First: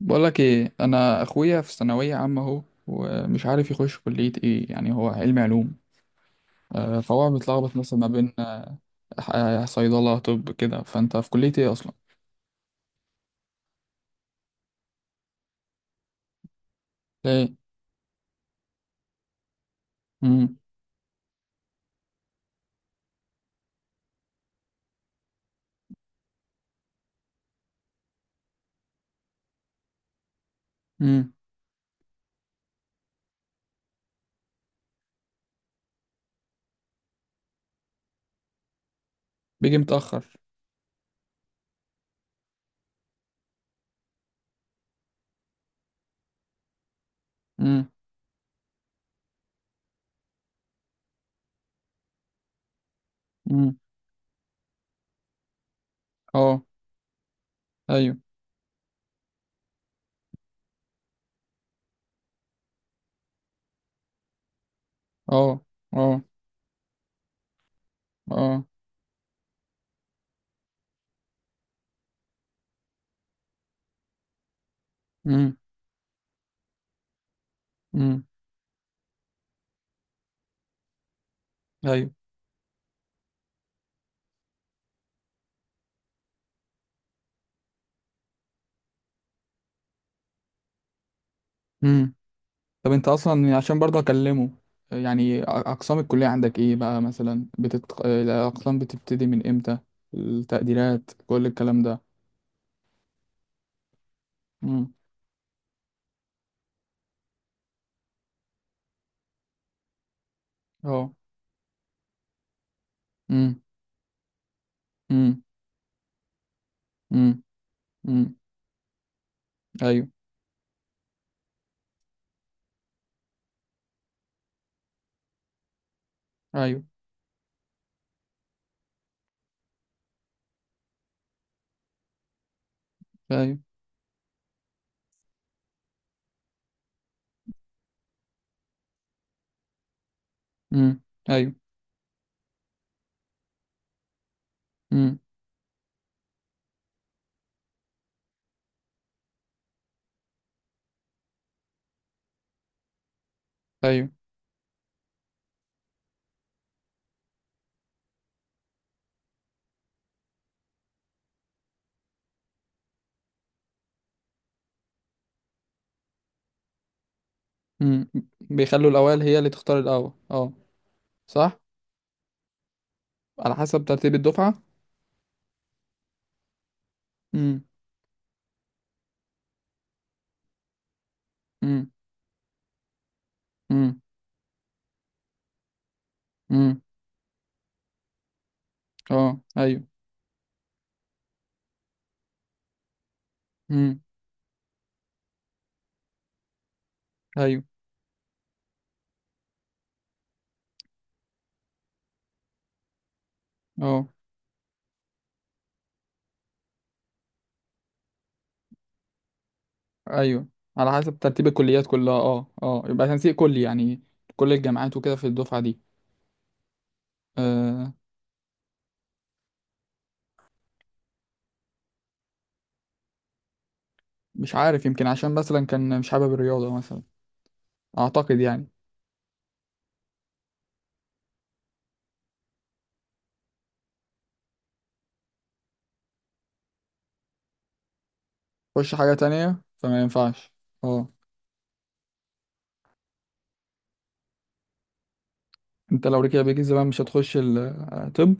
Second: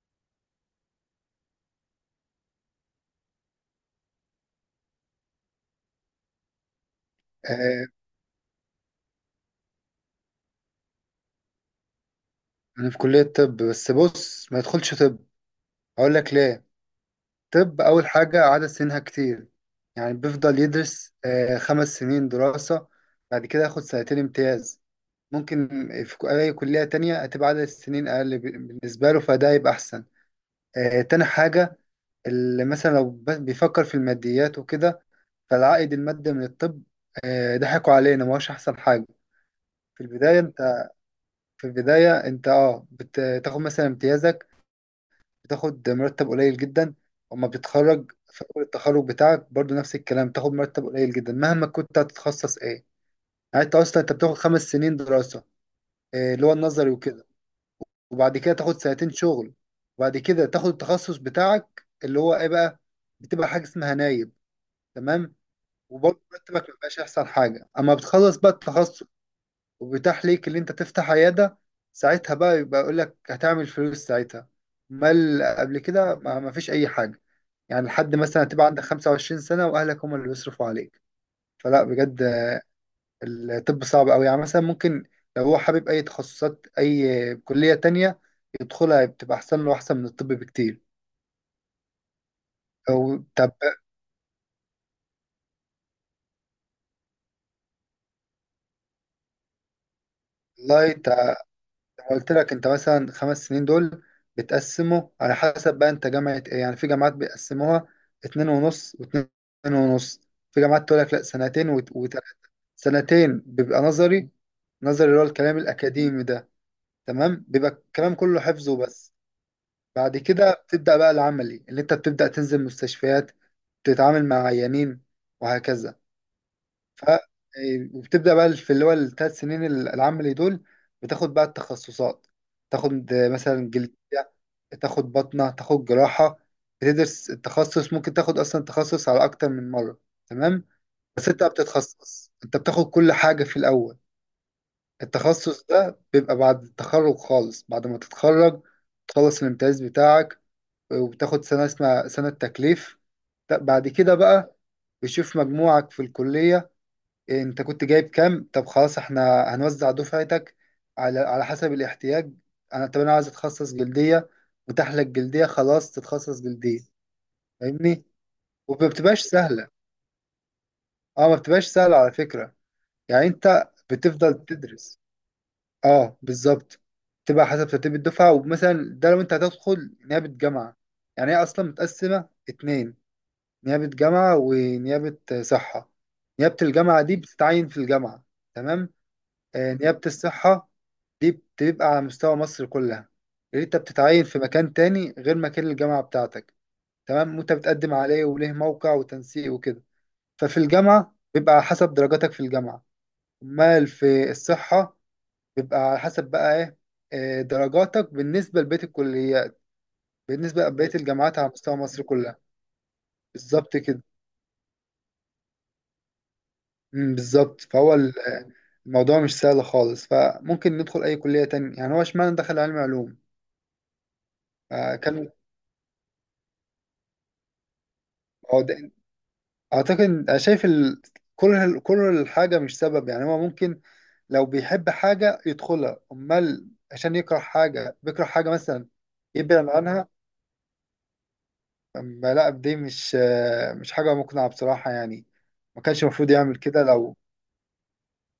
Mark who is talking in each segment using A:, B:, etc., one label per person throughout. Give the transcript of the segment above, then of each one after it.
A: بقولك ايه، انا اخويا في ثانويه عامه اهو، ومش عارف يخش كليه ايه. يعني هو علمي علوم. فهو متلخبط
B: آه،
A: مثلا ما بين صيدله طب كده. فانت في كليه ايه اصلا؟
B: انا في كلية طب، بس بص، ما يدخلش طب. اقول لك ليه.
A: ليه؟
B: طب، اول حاجة عدد سنينها كتير، يعني
A: امم.
B: بيفضل يدرس خمس سنين دراسة. بعد كده ياخد سنتين امتياز. ممكن في اي كلية تانية هتبقى عدد السنين اقل، بالنسبة له، فده يبقى احسن. تاني
A: امم.
B: حاجة، اللي مثلا لو بيفكر في الماديات وكده، فالعائد المادي من الطب، ضحكوا علينا، ما هوش احسن حاجة.
A: بيجي
B: في
A: متاخر.
B: البداية انت في البداية انت بتاخد مثلا امتيازك، بتاخد مرتب قليل جدا. اما
A: امم.
B: بتتخرج في اول التخرج بتاعك، برضو نفس الكلام، بتاخد مرتب قليل جدا مهما كنت هتتخصص ايه. يعني انت
A: امم.
B: اصلا انت بتاخد خمس سنين دراسة، اللي هو
A: اه.
B: النظري وكده.
A: ايوه.
B: وبعد كده تاخد سنتين شغل، وبعد كده تاخد التخصص بتاعك اللي هو ايه بقى. بتبقى حاجة اسمها نايب، تمام.
A: اه. اه.
B: وبرضه مرتبك مبيبقاش احسن حاجة. اما بتخلص بقى
A: اه.
B: التخصص وبيتاح ليك اللي انت تفتح عيادة، ساعتها بقى يبقى يقول لك هتعمل فلوس ساعتها. امال
A: امم.
B: قبل كده ما ما فيش اي حاجة. يعني لحد
A: امم.
B: مثلا تبقى عندك 25 سنة وأهلك هم اللي بيصرفوا عليك. فلا،
A: ايوه.
B: بجد الطب صعب أوي. يعني مثلا ممكن لو هو حابب أي تخصصات، أي كلية تانية يدخلها، بتبقى أحسن له، أحسن من الطب بكتير.
A: امم. طب انت
B: أو
A: اصلا،
B: طب.
A: يعني عشان برضه اكلمه. يعني، اقسام الكليه عندك ايه بقى؟ مثلا الاقسام بتبتدي من امتى؟
B: والله
A: التقديرات، كل الكلام ده.
B: قلت لك أنت مثلا خمس سنين دول
A: امم.
B: بتقسمه على حسب بقى أنت جامعة إيه. يعني في جامعات بيقسموها اتنين ونص واتنين ونص، في جامعات تقول
A: اه.
B: لك لا، سنتين وتلات. سنتين
A: امم.
B: بيبقى نظري. نظري اللي هو
A: امم.
B: الكلام الأكاديمي ده،
A: امم.
B: تمام، بيبقى الكلام
A: امم.
B: كله حفظ وبس.
A: ايوه.
B: بعد كده بتبدأ بقى العملي، اللي انت بتبدأ تنزل مستشفيات، تتعامل مع عيانين، وهكذا.
A: ايوه.
B: ف وبتبدأ بقى في اللي هو الثلاث سنين العملي دول، بتاخد بقى التخصصات. تاخد
A: ايوه.
B: مثلا جلدية، تاخد بطنة، تاخد جراحة. بتدرس التخصص، ممكن تاخد أصلا تخصص على أكتر من مرة، تمام.
A: امم.
B: بس انت
A: ايوه.
B: بتتخصص، انت بتاخد كل حاجة في الأول.
A: امم.
B: التخصص ده بيبقى بعد التخرج خالص، بعد ما تتخرج تخلص الامتياز بتاعك. وبتاخد سنة اسمها سنة تكليف. بعد
A: ايوه.
B: كده بقى بيشوف مجموعك في الكلية. انت كنت جايب كام طب، خلاص احنا هنوزع دفعتك على حسب الاحتياج. انا طب، انا عايز اتخصص جلدية، متاح لك جلدية، خلاص تتخصص جلدية. فاهمني.
A: امم.
B: وما
A: بيخلوا
B: بتبقاش
A: الاوائل هي اللي
B: سهلة،
A: تختار الاول، اه.
B: اه، ما
A: صح.
B: بتبقاش سهلة على فكرة. يعني
A: على
B: انت
A: حسب ترتيب
B: بتفضل
A: الدفعه.
B: تدرس. اه، بالظبط، تبقى
A: امم.
B: حسب ترتيب الدفعة. ومثلا ده لو انت هتدخل نيابة جامعة، يعني هي اصلا
A: امم.
B: متقسمة اتنين: نيابة
A: امم.
B: جامعة ونيابة صحة. نيابة
A: امم.
B: الجامعة دي بتتعين في الجامعة، تمام.
A: اه. ايوه.
B: نيابة الصحة دي بتبقى على مستوى مصر كلها، اللي انت
A: امم.
B: بتتعين في مكان تاني غير مكان الجامعة بتاعتك، تمام. وانت
A: ايوه.
B: بتقدم عليه وليه موقع وتنسيق وكده. ففي الجامعة بيبقى على حسب درجاتك في الجامعة. امال
A: اه.
B: في الصحة بيبقى على حسب بقى ايه، درجاتك بالنسبة لبقية الكليات،
A: ايوه.
B: بالنسبة لبقية
A: على حسب
B: الجامعات
A: ترتيب
B: على مستوى
A: الكليات
B: مصر
A: كلها،
B: كلها.
A: اه اه، يبقى تنسيق كلي
B: بالظبط
A: يعني.
B: كده.
A: كل الجامعات وكده في الدفعه دي.
B: بالظبط. فهو
A: آه
B: الموضوع مش سهل خالص. فممكن ندخل أي كلية تانية. يعني هو اشمعنى دخل علم علوم.
A: مش عارف، يمكن
B: كان.
A: عشان مثلا كان مش حابب الرياضه مثلا. اعتقد
B: هو
A: يعني.
B: ده- أعتقد، أنا شايف كل الحاجة مش سبب. يعني هو ممكن لو بيحب حاجة يدخلها. أمال عشان يكره حاجة بيكره حاجة مثلا
A: خش حاجه تانية
B: يبعد
A: فما
B: عنها.
A: ينفعش. اه.
B: أما لا، دي مش حاجة مقنعة بصراحة يعني. ما كانش
A: انت لو
B: المفروض
A: رجع
B: يعمل
A: بيك
B: كده.
A: زمان، مش
B: لو
A: هتخش طب؟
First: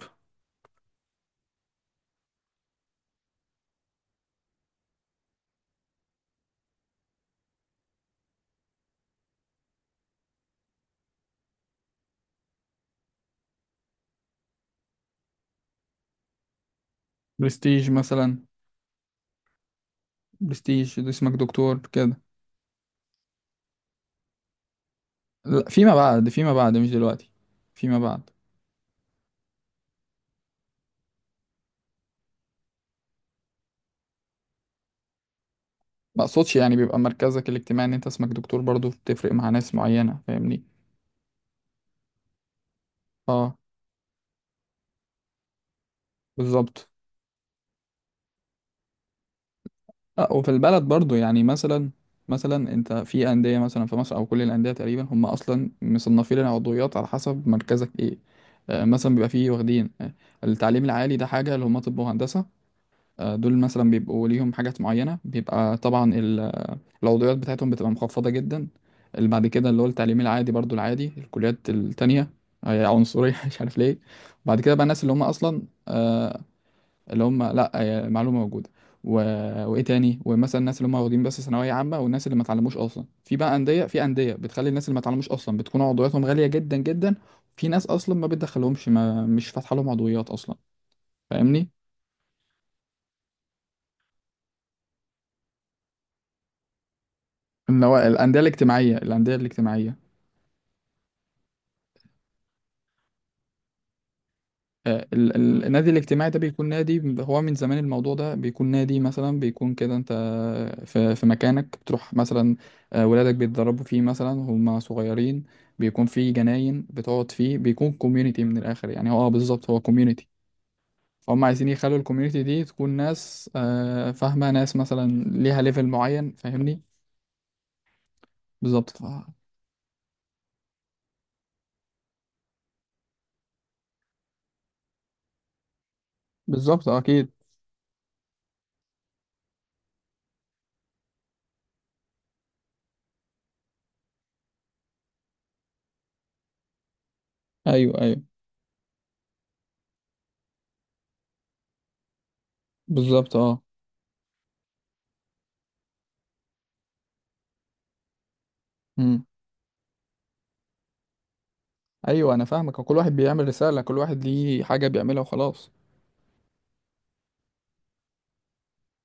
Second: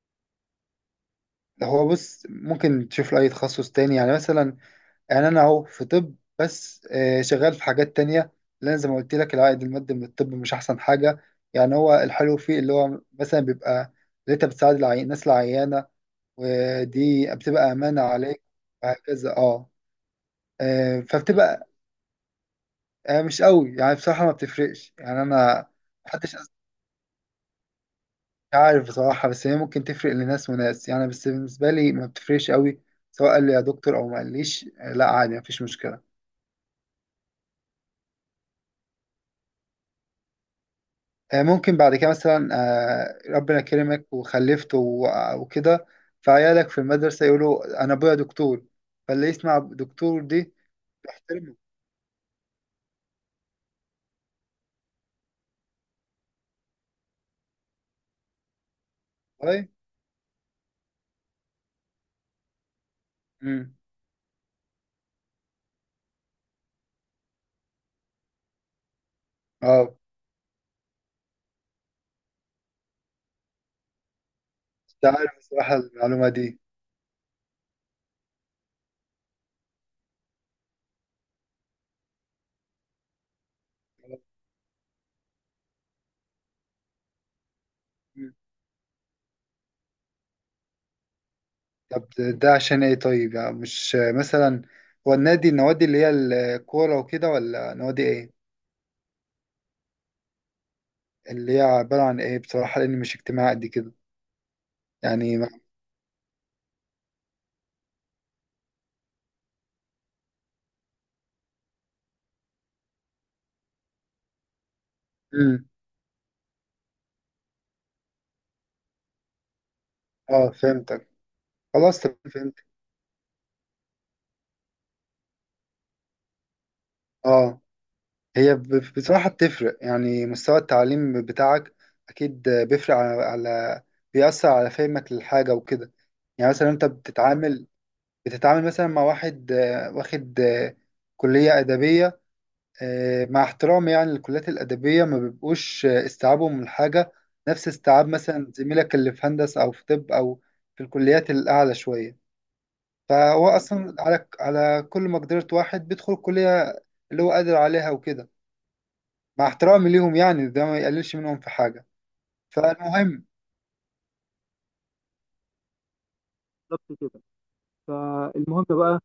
B: لو هو بص، ممكن تشوف له أي تخصص تاني يعني مثلا. يعني أنا أهو في طب، بس شغال في حاجات تانية. لأن زي ما قلت لك، العائد المادي من الطب مش أحسن حاجة. يعني هو الحلو فيه اللي هو مثلا بيبقى اللي أنت بتساعد الناس العيانة، ودي بتبقى
A: برستيج
B: أمانة
A: مثلا.
B: عليك، وهكذا، أه.
A: برستيج، ده اسمك
B: فبتبقى
A: دكتور كده.
B: مش قوي يعني، بصراحة ما بتفرقش يعني.
A: لا،
B: أنا
A: فيما بعد
B: محدش،
A: فيما بعد، مش دلوقتي. فيما بعد.
B: مش عارف بصراحة. بس هي ممكن تفرق لناس وناس يعني، بس بالنسبة لي ما بتفرقش قوي. سواء قال لي يا دكتور أو ما قاليش، لا، عادي، مفيش مشكلة.
A: ما اقصدش، يعني بيبقى مركزك الاجتماعي ان انت اسمك دكتور برضو، بتفرق مع ناس معينة، فاهمني؟
B: ممكن بعد كده مثلا،
A: اه،
B: ربنا كرمك وخلفت وكده، فعيالك في
A: بالظبط.
B: المدرسة يقولوا أنا أبويا دكتور، فاللي يسمع دكتور
A: اه، وفي
B: دي
A: البلد برضو يعني،
B: يحترمه.
A: مثلا. مثلا انت في اندية، مثلا في مصر او كل الاندية تقريبا، هم اصلا مصنفين العضويات على حسب مركزك ايه. مثلا بيبقى فيه
B: طيب.
A: واخدين، التعليم العالي ده حاجة، اللي هم طب وهندسة. دول
B: أمم.
A: مثلا بيبقوا ليهم حاجات معينة، بيبقى طبعا العضويات بتاعتهم بتبقى مخفضة جدا. اللي بعد كده اللي هو
B: اه،
A: التعليم العادي، برضو العادي، الكليات التانية. هي عنصرية مش عارف ليه. بعد كده بقى
B: مش
A: الناس اللي هم
B: عارف
A: أصلا،
B: بصراحة المعلومة
A: آه،
B: دي.
A: اللي هم، لأ هي معلومة موجودة. و... وإيه تاني، ومثلا الناس اللي هم واخدين بس ثانوية عامة، والناس اللي ما اتعلموش أصلا، في بقى أندية، في أندية بتخلي الناس اللي ما اتعلموش أصلا بتكون عضوياتهم غالية جدا جدا. في ناس أصلا ما
B: مم.
A: بتدخلهمش، ما مش فاتحة لهم عضويات أصلا. فاهمني؟
B: طب ده عشان ايه طيب، يعني مش مثلا هو النوادي اللي هي الكورة وكده ولا
A: اللي هو
B: نوادي
A: الأندية
B: ايه؟
A: الاجتماعية، الأندية الاجتماعية.
B: اللي هي عبارة عن إيه بصراحة، لأني مش اجتماعي قد كده. يعني ما...
A: النادي الاجتماعي ده بيكون نادي، هو من زمان الموضوع ده، بيكون نادي مثلا، بيكون كده انت في مكانك بتروح مثلا. ولادك بيتدربوا فيه مثلا هم صغيرين.
B: مم.
A: بيكون فيه جناين بتقعد فيه، بيكون كوميونيتي من الاخر يعني، هو اه بالظبط، هو كوميونيتي.
B: آه، فهمتك.
A: فهم عايزين يخلوا
B: خلاص، طب
A: الكوميونيتي
B: فهمت.
A: دي تكون ناس فاهمة، ناس مثلا ليها ليفل معين، فاهمني؟
B: آه. هي
A: بالظبط،
B: بصراحة بتفرق، يعني مستوى التعليم بتاعك أكيد بيفرق، على... على بيأثر على فهمك للحاجة وكده. يعني مثلا أنت
A: بالظبط اكيد.
B: بتتعامل مثلا مع واحد واخد كلية أدبية، مع احترامي يعني للكليات الأدبية، ما بيبقوش استيعابهم من الحاجة نفس
A: ايوه
B: استيعاب
A: ايوه.
B: مثلا زميلك اللي في هندسة أو في طب أو في الكليات الأعلى شوية.
A: بالظبط،
B: فهو
A: اه.
B: اصلا على كل مقدرة واحد بيدخل الكلية اللي هو قادر عليها وكده.
A: مم.
B: مع احترامي ليهم يعني، ده ما يقللش منهم في حاجة.
A: ايوه، انا فاهمك، كل واحد
B: فالمهم،
A: بيعمل رسالة، كل واحد ليه حاجة بيعملها وخلاص.
B: بالظبط كده. فالمهم بقى،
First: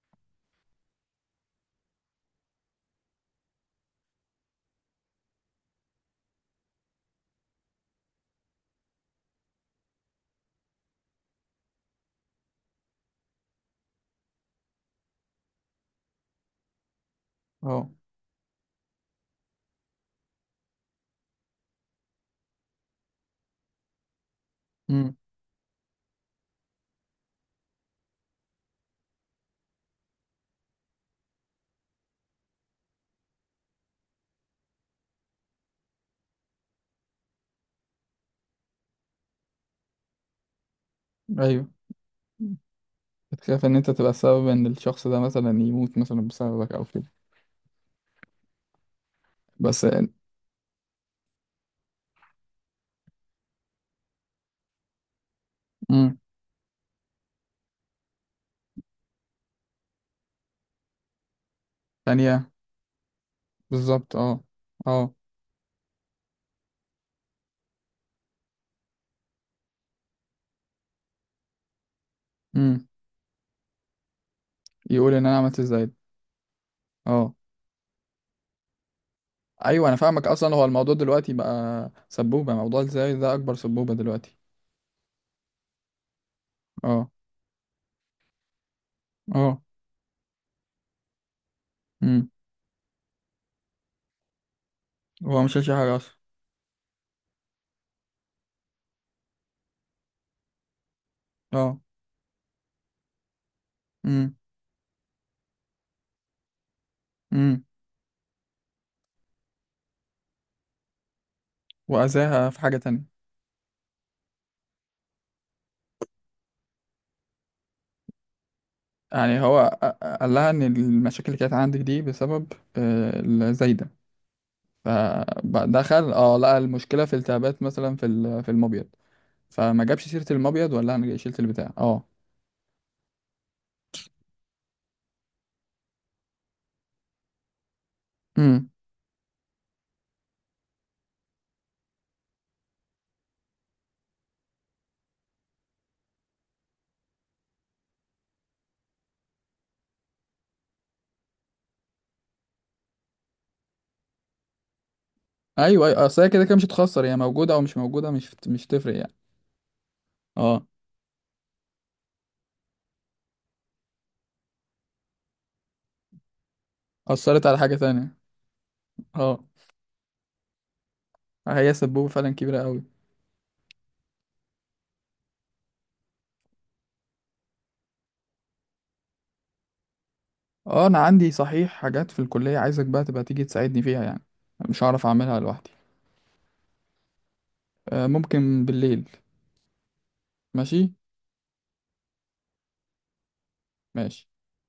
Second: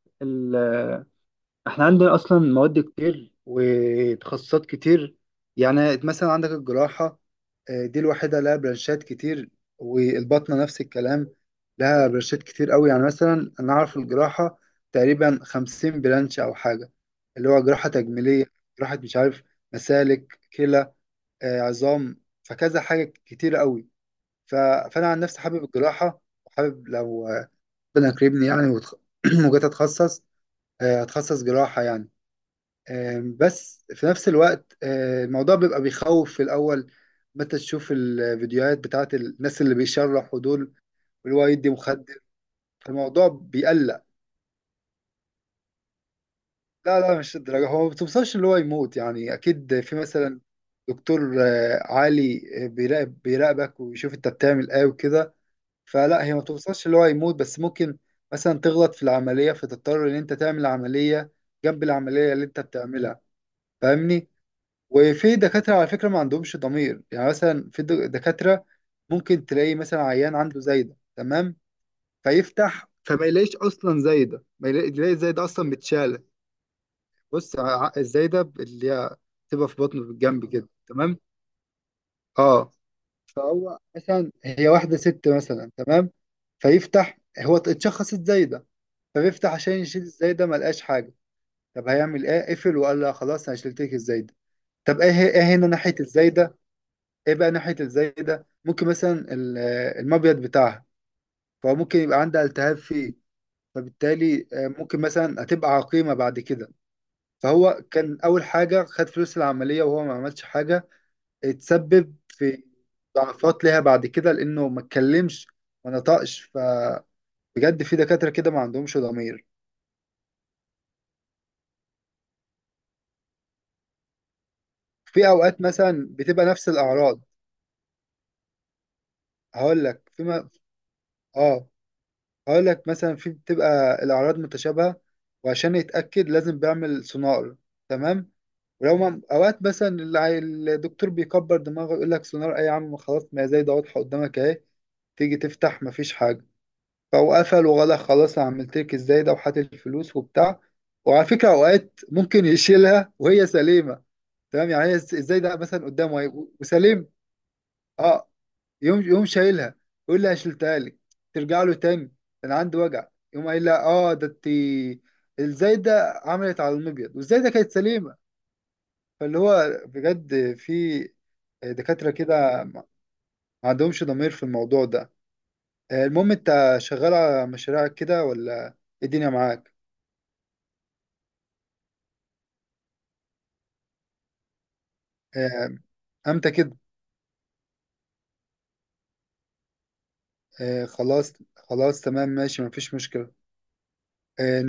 B: احنا عندنا اصلا مواد كتير وتخصصات كتير. يعني مثلا عندك الجراحة، دي الوحيدة لها برانشات كتير. والباطنة نفس الكلام، لها برانشات كتير قوي. يعني مثلا انا اعرف الجراحة تقريبا خمسين برانش او حاجة، اللي هو
A: اه.
B: جراحة تجميلية، جراحة مش عارف، مسالك، كلى، عظام، فكذا حاجة كتير قوي. ف- فانا
A: امم.
B: عن نفسي حابب الجراحة، وحابب لو ربنا يكرمني يعني، وجيت اتخصص جراحة يعني. بس في نفس الوقت الموضوع بيبقى بيخوف في الأول، متى تشوف الفيديوهات بتاعت الناس اللي بيشرحوا دول، واللي هو
A: ايوه.
B: يدي مخدر، الموضوع
A: بتخاف ان انت
B: بيقلق.
A: تبقى سبب ان الشخص ده مثلا يموت، مثلا بسببك او
B: لا
A: كده؟
B: لا، مش الدرجة. هو ما بتوصلش اللي هو يموت يعني، أكيد
A: بس.
B: في مثلا دكتور عالي بيراقبك ويشوف أنت بتعمل إيه وكده.
A: امم.
B: فلا، هي ما بتوصلش اللي هو يموت، بس ممكن مثلا تغلط في العملية، فتضطر إن أنت تعمل عملية جنب العملية اللي
A: ثانية.
B: أنت بتعملها.
A: بالظبط،
B: فاهمني؟
A: اه. اه.
B: وفي دكاترة على فكرة ما عندهمش ضمير. يعني مثلا في دكاترة ممكن تلاقي مثلا عيان عنده زايدة، تمام.
A: امم.
B: فيفتح، فما يلاقيش أصلا زايدة، ما يلاقي
A: يقول
B: يلاقي
A: ان انا
B: الزايدة
A: عملت
B: أصلا
A: ازاي؟
B: متشالة.
A: اه.
B: بص، الزايدة اللي هي بتبقى في
A: ايوه، انا
B: بطنه في
A: فاهمك،
B: الجنب
A: اصلا هو
B: كده،
A: الموضوع
B: تمام.
A: دلوقتي بقى سبوبة،
B: اه،
A: موضوع ازاي ده اكبر
B: فهو
A: سبوبة
B: مثلا
A: دلوقتي.
B: هي واحدة ست مثلا، تمام.
A: اه.
B: فيفتح، هو اتشخصت زايدة، فبيفتح
A: اه.
B: عشان يشيل الزايدة، ما لقاش حاجة. طب هيعمل
A: امم.
B: ايه؟ قفل وقال لها خلاص انا شلت لك الزايدة. طب ايه
A: هو
B: ايه
A: مش
B: هنا
A: شايل حاجة
B: ناحية
A: اصلا.
B: الزايدة؟ ايه بقى ناحية الزي ده؟ ممكن مثلا المبيض بتاعها،
A: اه.
B: فممكن يبقى عندها التهاب فيه،
A: امم.
B: فبالتالي ممكن مثلا هتبقى عقيمة بعد كده.
A: امم.
B: فهو كان أول حاجة خد فلوس العملية وهو ما عملش حاجة، اتسبب
A: واذاها في
B: في
A: حاجة تانية.
B: ضعفات ليها بعد كده لأنه ما اتكلمش، ما نطقش. فبجد في دكاترة كده ما عندهمش
A: يعني
B: ضمير.
A: هو قال لها ان المشاكل اللي كانت عندك دي بسبب، الزايدة.
B: في أوقات مثلا
A: فدخل،
B: بتبقى
A: لقى
B: نفس
A: المشكله في
B: الأعراض،
A: التهابات مثلا في المبيض. فما
B: هقول
A: جابش
B: لك في
A: سيره
B: م...
A: المبيض، ولا انا جاي شلت
B: اه
A: البتاع، اه.
B: هقول لك مثلا، في بتبقى الأعراض متشابهة، وعشان يتأكد لازم بيعمل سونار، تمام.
A: امم.
B: ولو ما أوقات مثلا الدكتور بيكبر دماغه، يقول لك سونار أي يا عم، خلاص ما هي زي ده واضحة قدامك أهي. تيجي تفتح، مفيش حاجة. فهو قفل وغلق، خلاص أنا عملت لك إزاي ده، وحات الفلوس وبتاع. وعلى فكرة أوقات ممكن يشيلها وهي سليمة، تمام. يعني هي إزاي ده مثلا،
A: ايوه ايوه،
B: قدامه
A: اصل
B: أهي
A: هي كده كده مش هتخسر،
B: وسليم.
A: هي موجوده او مش موجوده،
B: أه،
A: مش تفرق
B: يوم
A: يعني.
B: يوم شايلها، يقول لي
A: اه.
B: شلتها لك. ترجع له تاني، انا عندي وجع، يقوم قايل لها اه ده انت الزايده عملت على المبيض،
A: اثرت
B: والزايده
A: على
B: كانت
A: حاجه تانية.
B: سليمه. فاللي
A: اه.
B: هو بجد، في
A: هي سبوبه
B: دكاتره
A: فعلا كبيره
B: كده
A: قوي.
B: ما عندهمش ضمير في الموضوع ده. المهم، انت شغال على مشاريعك كده ولا ايه؟ الدنيا معاك.
A: اه، انا عندي صحيح حاجات في الكليه، عايزك بقى تبقى تيجي تساعدني فيها يعني. مش هعرف اعملها لوحدي.
B: آه، امتى كده؟
A: ممكن بالليل. ماشي.
B: خلاص خلاص، تمام، ماشي، مفيش مشكله.
A: ماشي.
B: آه،